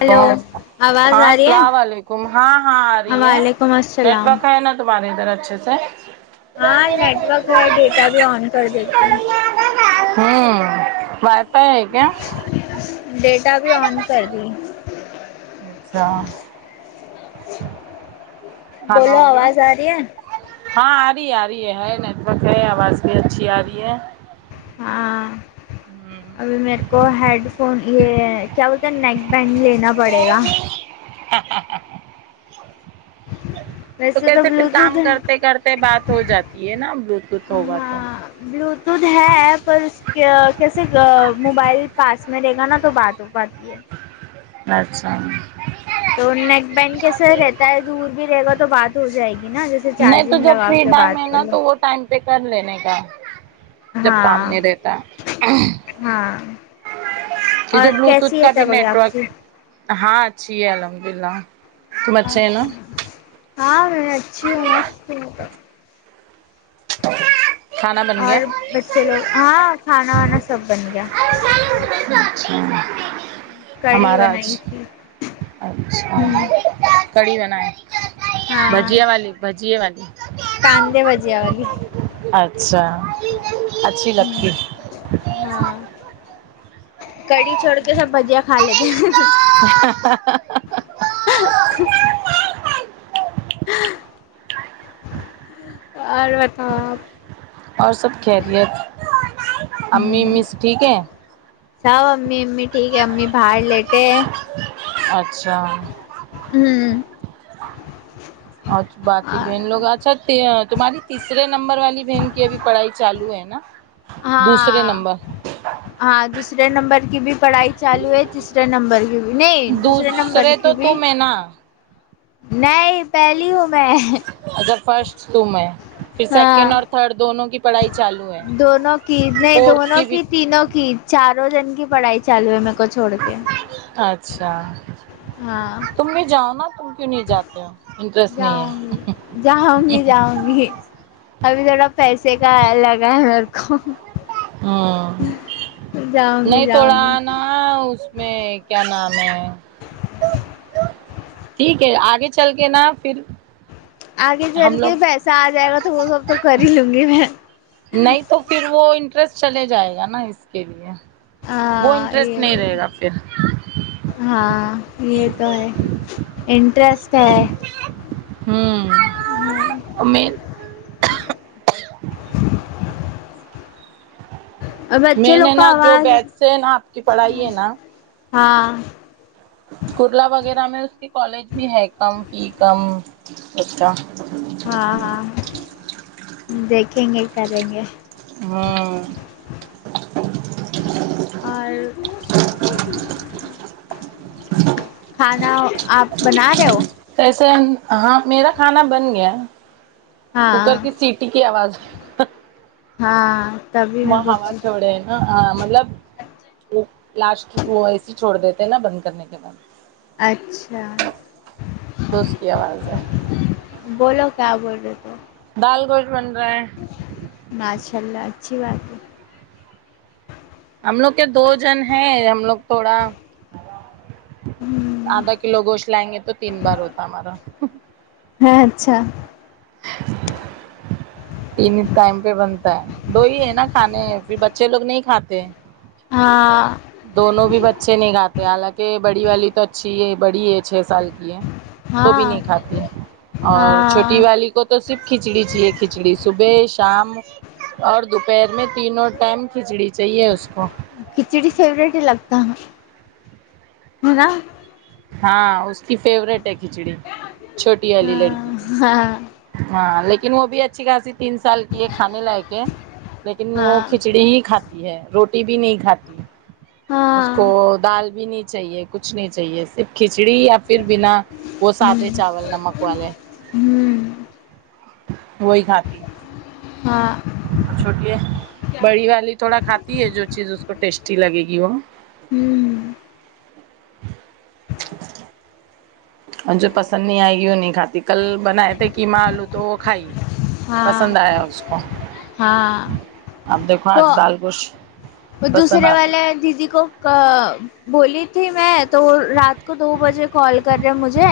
hello آواز ہاں آ رہی السلام ہے علیکم ہاں ہاں آ رہی ہے وعلیکم السلام نیٹورک ہے ن دوبارے ادھر اچھے سے ہاں نیٹورک ہے ڈیٹا بھی آن کر دیتی ہوں ہوں بتا ہے کیا ڈیٹا بھی آن کر دی اچھا کھانا بولو ہو گیا آواز آ رہی ہے ہاں آ رہی آ رہی ہے ہے نیٹورک ہے آواز بھی اچھی آ رہی ہے ہاں ابھی میرے کو ہیڈ فون یہ کیا ہوتا ہے نیک بینڈ لینا پڑے گا ہ تو ویسے کیسے پھر بلوٹوتھ کام ہے، کرتے کرتے بات ہو جاتی ہے نا بلوٹوتھ ہوگا تو ہاں بلوٹوتھ ہے ای پر اس کیسے موبائل پاس میں لے گا نا تو بات ہو پاتی ہے برچان تو نیک بین کیسے رہتا ہے دور بھی رہے گا تو بات ہو جائے گی نا جیسے نہیں تو چارجنگ جب لگا فری کے ٹائم ہے بات کر نا لو تو وہ ٹائم پہ کر لینے کا جب کام ہاں نہیں رہتا ہاں کی جو اور بلوٹوت کیسی ہے کا بھی تب اگر آپ نیٹورک کی ہاں اچھی ہے الحمد للہ تم اچھے ہیں نا ہاں میں نے اچھی ہوں مست ہ اور بچے لوگ ہاں کھانا وانا سب بن گیا ج کڑی ہمارا آج بنائی تھی اچھا ہوں کڑی بنائے ہاں بجیا والی بجیے والی کاندے بے اچھا اچھی لگتی ہوں ہے ہاں کڑھی چھوڑ کے سب بجیا کھا لیتے ہ اور بتاؤ آپ اور سب خیریت امی ہوں مس ٹھیک ہے سب امی امی ٹھیک ہے امی باہر لیتےہے اچھا ہوں اور باقی بہن لوگ اچھا تمہاری تیسرے نمبر والی بہن کی ابھی پڑھائی چالو ہے نا دوسرے نمبر ہ ہاں دوسرے نمبر کی بھی پڑھائی چالو ہے تیسرے نمبر کی بھی نہیں دوسرے نمبر کی بھی تمہے نا نہیں پہلی ہوں میں اگر فرسٹ تو میں پھر سیکنڈ ہاں اور تھرڈ دونوں کی پڑھائی چالو ہے دونوں کی نہیں فورتھ دونوں بھی کی تینوں کی چاروں جن کی پڑھائی چالو ہے مکو چھوڑ کے اچھا ہاں میں جانا تو جاؤں گی جاؤں گی جاؤں گی ابھی تھوڑا پیسے کا لگا ہے میں کو ہاں جاؤں گی نہیں جاؤں تھوڑا گی آنا ہاں اس میں کیا نام ہے ٹھیک ہے آگے چل کے نا پھر آگے چل ہم لوگ کے پیسہ آ جائے گا تو وہ سب تو کر ہی لوں گی میں نہیں تو پھر وہ انٹرسٹ چلے جائے گا نا اس کے لیے وہ ہاں انٹرسٹ یہ نہیں رہے گا پھر ہاں یہ تو ہے انٹرسٹ ہے ہوں ہاں میں اور بچے میں لوگ نے کا نا جو آواز بیچ سے ہے نا آپ کی پڑھائی ہے نا ہاں کرلا وغیرہ میں اس کے کالج بھی ہے کم فی کم اس کا ہاں ہاں دیکھیں گے کریں گے ہاں اور کھانا آپ بنا رہے ہو کیسے ہاں میرا کھانا بن گیا ہاں کوکر کی سیٹی کی آواز ہاں تبھی میں مہاوا پوچھی چھوڑے اں مطلب وہ لاسٹ وہ اے سی چھوڑ دیتے نا بند کرنے کے بعد اچھا تو اس کی آواز ہے بولو کیا بول رہے تھے دال گوش بنرا ہا ہے ماشاء اللہ اچھی بات ہے ہم لوگ کے دو جن ہیں ہم لوگ تھوڑا آدھا کلو گوشت لائیں گے تو تین بار ہوتا ہمارا ہاں اچھا تینی ٹائم پہ بنتا ہے دو ہی ہے نا کھانے پھر بچے لوگ نہیں کھاتے ہاں دونوں بھی بچے اچھے نہیں گاتے حالانکہ بڑی والی تو اچھی ہے بڑی ہے چھ سال کی ہے تو بھی ہاں نہیں کھاتی اور چھوٹی ہاں والی کو تو صرف کھچڑی چاہئے کھچڑی صبح شام اور دوپہر میں تینوں ٹائم کھچڑی چاہیے اس کو کھچڑی فوورٹ ہی لگتا ان کی ہاں اس کی فیوریٹ ہے کھچڑی چھوٹی والی ہاں لڑکی کی ہاں ہاں لیکن وہ بھی اچھی خاصی تین سال کی ہے کھانے لایک کے لیکن وہ ہاں کھچڑی ہی کھاتی ہے روٹی بھی نہیں کھاتی اس کو ہاں دال بھی نہیں چاہیے کچھ نہیں چاہیے صرف کھچڑی یا پھر بنا وہ ہ سادے چاول نمک والے ہوں وہی کھات ہاں چھوٹی ہے بڑی والی تھوڑا کھاتی ہے جو چیز اس کو ٹیسٹی لگے گی وہ ہوں اور جو پسند نہیں آئے گیوں نہیں کھاتی کل بنائے تھے کہ ماں آلو تو کھائی ہاں پسند آیا اس کو ہاں اب دیکھو آج وہ دال گوش وہ دوسرے والے دیدی کو بولی تھی میں تو رات کو دو بجے کال کر رہے مجھے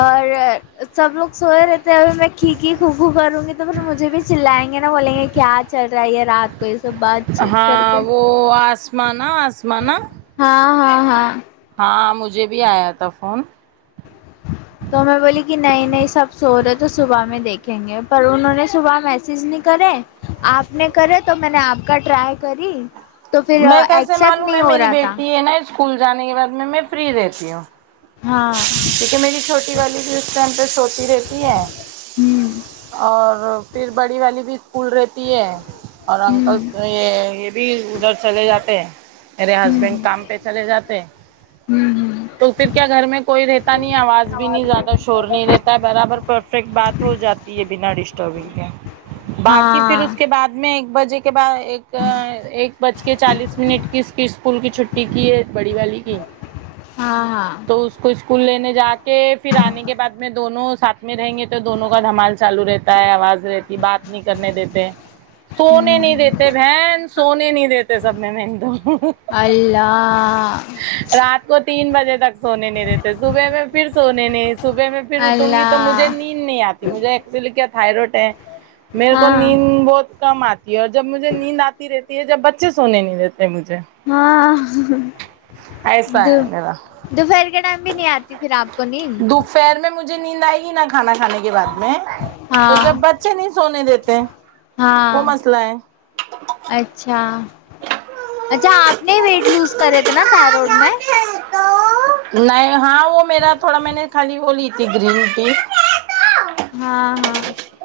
اور سب لوگ سوے رہے تھے اب میں کھکی کھکھو کروں گی تو پھر مجھے بھی چلائیں گے نا بولیں گے کیا چل رہا ہے یہ رات کو یہ سب بات چیت کر کے وہ آسمانا آسمانا ہاں ہاں ہاں ہاں مجھے بھی آیا تھا فون تو میں بولی کہ نئی نئی سب سو رہے تو صبح میں دیکھیں گے پر انہوں نے صبح میسج نہیں کرے آپ نے کرے تو میں نے آپ کا ٹرائی کری تو پھر میں کیسے ایکسپٹ معلوم نہیں ہے ہو میری رہا تھا بیٹی ہے نا اسکول جانے کے بعد میں میں فری رہتی ہوں ہاں کیونکہ میری چھوٹی والی بھی اس ٹائم پہ سوتی رہتی ہے ہوں اور پھر بڑی والی بھی اسکول رہتی ہے اور ہوں انکل یہ یہ بھی ادھر چلے جاتے ہیں میرے ہسبینڈ ہوں کام پہ چلے جاتے ہوں ہوں تو پھر کیا گھر میں کوئی رہتا نہیں آواز بھی نہیں زیادہ شور نہیں رہتا ہے برابر پرفیکٹ بات ہو جاتی ہے بنا دش باقی پھر اس ہاں کے بعد میں ایک بجے کے بعد ایک ایک بج کے چالیس منٹ کی اس قسط اسکول کی چھٹی کی ہے بڑی والی کی ہاں ہاں تو اس کو اسکول لینے جا کے پھر آنے کے بعد میں دونوں ساتھ میں رہیں گے تو دونوں کا دھمال چالو رہ تا ہے آواز رہتی بات نہیں کرنے دیتے سونے نہیں ہوں دیتے بہن سونے نہیں دیتے سب میں میں ایک تو اللہ رات کو تین بجے تک سونے نہیں دیتے صبح میں پھر سونے نہیں صبح میں پھر اٹوں گی تو مجھے اللہ نیند نہیں آتی مجھے ایکچولی کیا تھاائرائڈ ہے میرے کو ہاں نیند بہت کم آتی ہے اور جب مجھے نیند آتی رہتی ہے جب بچے سونے نہیں دیتے مجھے ہاں ایسا دو ہے میرا دوپہر کے ٹائم بھی نہیں آتی پھر آپ کو نیند خیر میں مجھے نیند آئی ہی نا کھانا کھانے کے بعد میں تو جب ہاں بچے نہیں سونے دیتے ہاں وہ مسئلہ ہے اچھا اچھا آپ نے ویٹ لوز کرے تھے نا تروڈ میں نہیں ہاں وہ میرا تھوڑا میں نے خالی وہ لی تھی گرین ٹیک ہاں ہاں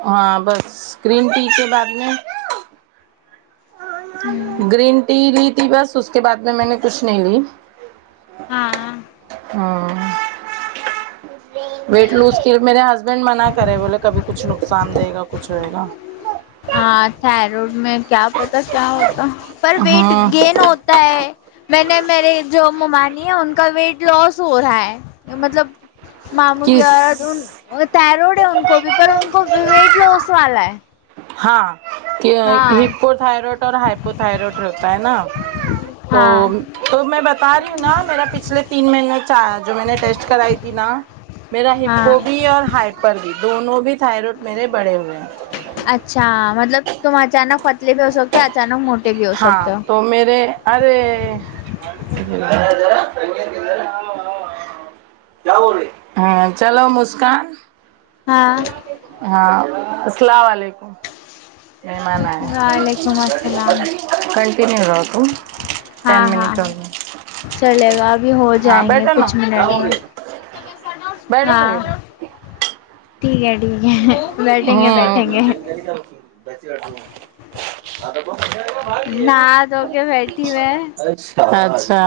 ہاں بس گرین ٹی کے بعد میں ہوں گرین ٹی لی تھی بس اس کے بعد میں میں نے کچھ نہیں لی ہاں ہ ویٹ لوز کی میرے ہسبنڈ منا کرے بولے کبھی کچھ نقصان دے گا کچھ ہوئے گا ہاں تھائرائڈ میں کیا پتا کیا ہوتا پر ویٹ ہاں گین ہوتا تا ہے میں نے میرے جو ممانی ہے ان کا ویٹ لاس ہو رہا ہے مطلب ماموں کی کس عورت تھائرائیڈ ہے ان کو بھی پر ان کو ویٹ لوس والا ہے ہاں کہ ہاں ہپو تھائرائڈ اور ہائپو تھائرائڈ رہتا ہے نا تو ہاں تو میں بتا رہی ہوں نا میرا پچھلے تین مہینے جو میں نے ٹیسٹ کرائی تھی نا میرا ہاں ہپو بھی اور ہائپر بھی دونوں بھی تھائرائڈ میرے بڑے ہوئے ہیں اچھا مطلب تم اچانک پتلے بھی ہو سکتے اچانک موٹ ہاں تو میرے ارے کیا بول رہی ہ چلو مسکان ہاں ہاں السلام وعلیکم ائی ایم وں لائن وعلیکم السلام کنٹیینو رکھو ٹین ہاں ہاں ہاں منٹس چلے گا ابھی ہو ہاں جائیں گے بیٹہو نا کچھ منٹ میں بیٹھو کھا ڑے رہو ہاں ٹھیک ہے ٹھیک ہے بیٹھیں گے بیٹھیں گے [unintelligible] [unintelligible] نہا دھو کے بیٹھی میں اچھا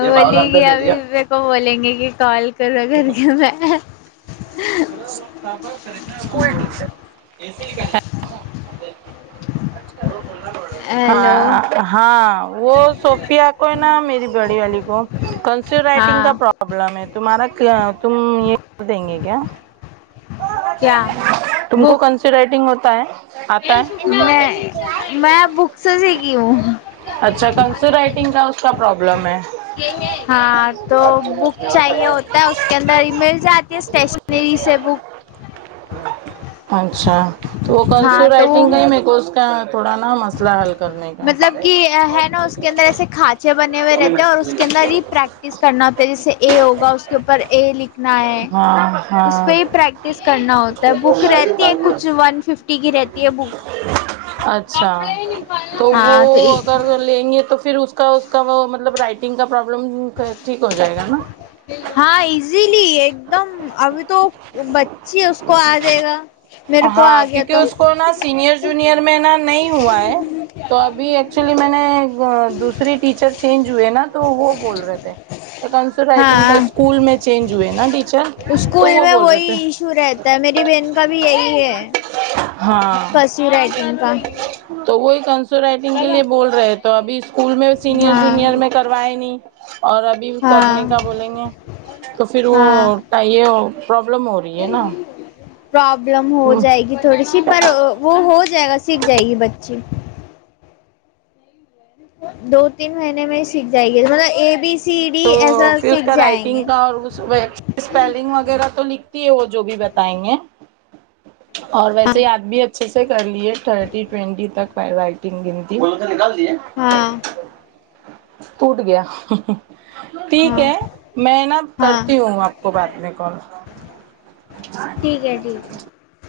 یہ باولا اندر گ لے ابھی لیا میرے کو بولیں گے کہ کال کرو گھر کے میں [unintelligible] [inaudible] ا خندنا بڑ ہے [inaudible] ہیلو ہاں ہاں وہ صوفیا کو ہے نہ میری بڑی والی کو کرسیو رائٹنگ کا ہاں پرابلم ہے تمہارا کیا تم یہ کر دیں گے کیا کیا تم کو بک کرسیو رائٹنگ ہوتا ہے آتا ہے میں میں بک سے سیکھی اچھا کرسیو ہوں رائٹنگ کا اس کا پرابلم ہے ہاں تو بک چاہیے ہوتا ہے اس کے اندر ہی مل جاتی ہے اسٹیشنری سے بک اچھا تو وہ ہاں کرسیو تو وہ رائٹنگ کا ہے میرے کو اس کا تھوڑا نا مسئلہ حل کر مطلب کہ ہے نا اس کے اندر ایسے کھانچے بنے ہوئے رہتے ہیں اور اس کے اندر ہی پریک کرنا ہوتا ہے جیسے اے ہوگا اس کے اوپر اے لکھنا ہے ہاں اس ہاں پہ ہی پریکٹس کرنا ہوتا ہے بک رہتی ہے کچھ ون ففٹی کی رہتی ہے بک اچھا تو وہ ہاں تو اگر لیں گے تو پھر اس کا اس کا وہ مطلب رائٹنگ کا پرابلم ٹھیک ہو جائے گا نا ہاں ایزیلی ایک دم ابھی تو بچی اس کو آ جائے گا میرے کو ہاں آ گیا کیونکہ تو اس کو نا سینئر جونیئر میں نا نہیں ہوا ہے تو ابھی ایکچولی میں نے دوسری ٹیچر چینج ہوئے نا تو وہ بول رہے تھے ایک کرسیو رائٹنگ کا ہاں اسکول میں چینج ہوئے نا ڈ اسکول میں وہی ایشو رہتا ہے میری بہن کا بھی یہی ہے ہاں کرسیو رائٹنگ کا تو وہ ایک کرسیو رائٹنگ کے لیے بول رہے تو ابھی اسکول میں سینئر ہاں جونئر میں وہ آۓ اور ابھی کرنے ہاں کا بولیں گے تو پھر وہ ہاں کیا یہ پرابلم ہو رہی ہے نا پرابلم ہو جائے گی تھوڑی سی پر وہ ہو جائے گا سیکھ جائے گی بچی دو تین مہینے میں سیکھ جائے گی مطلب A B C C D تو ایف جی پھر اس کا رائٹنگ کا اور اس میں اسپیلنگ وغیرہ تو لکھتی ہے وہ جو بھی بتائیں گے اور ہاں ویسے ہی آپ بھی اچھے سے کر لیے تھرٹی ٹوینٹی تک بی رائٹنگ گنتی ہاں ٹوٹ گیا ٹھیک ہاں ہے میں نا ہاں کرتی ہوں آپ کو بعد میں کال یہ ٹھیک ہے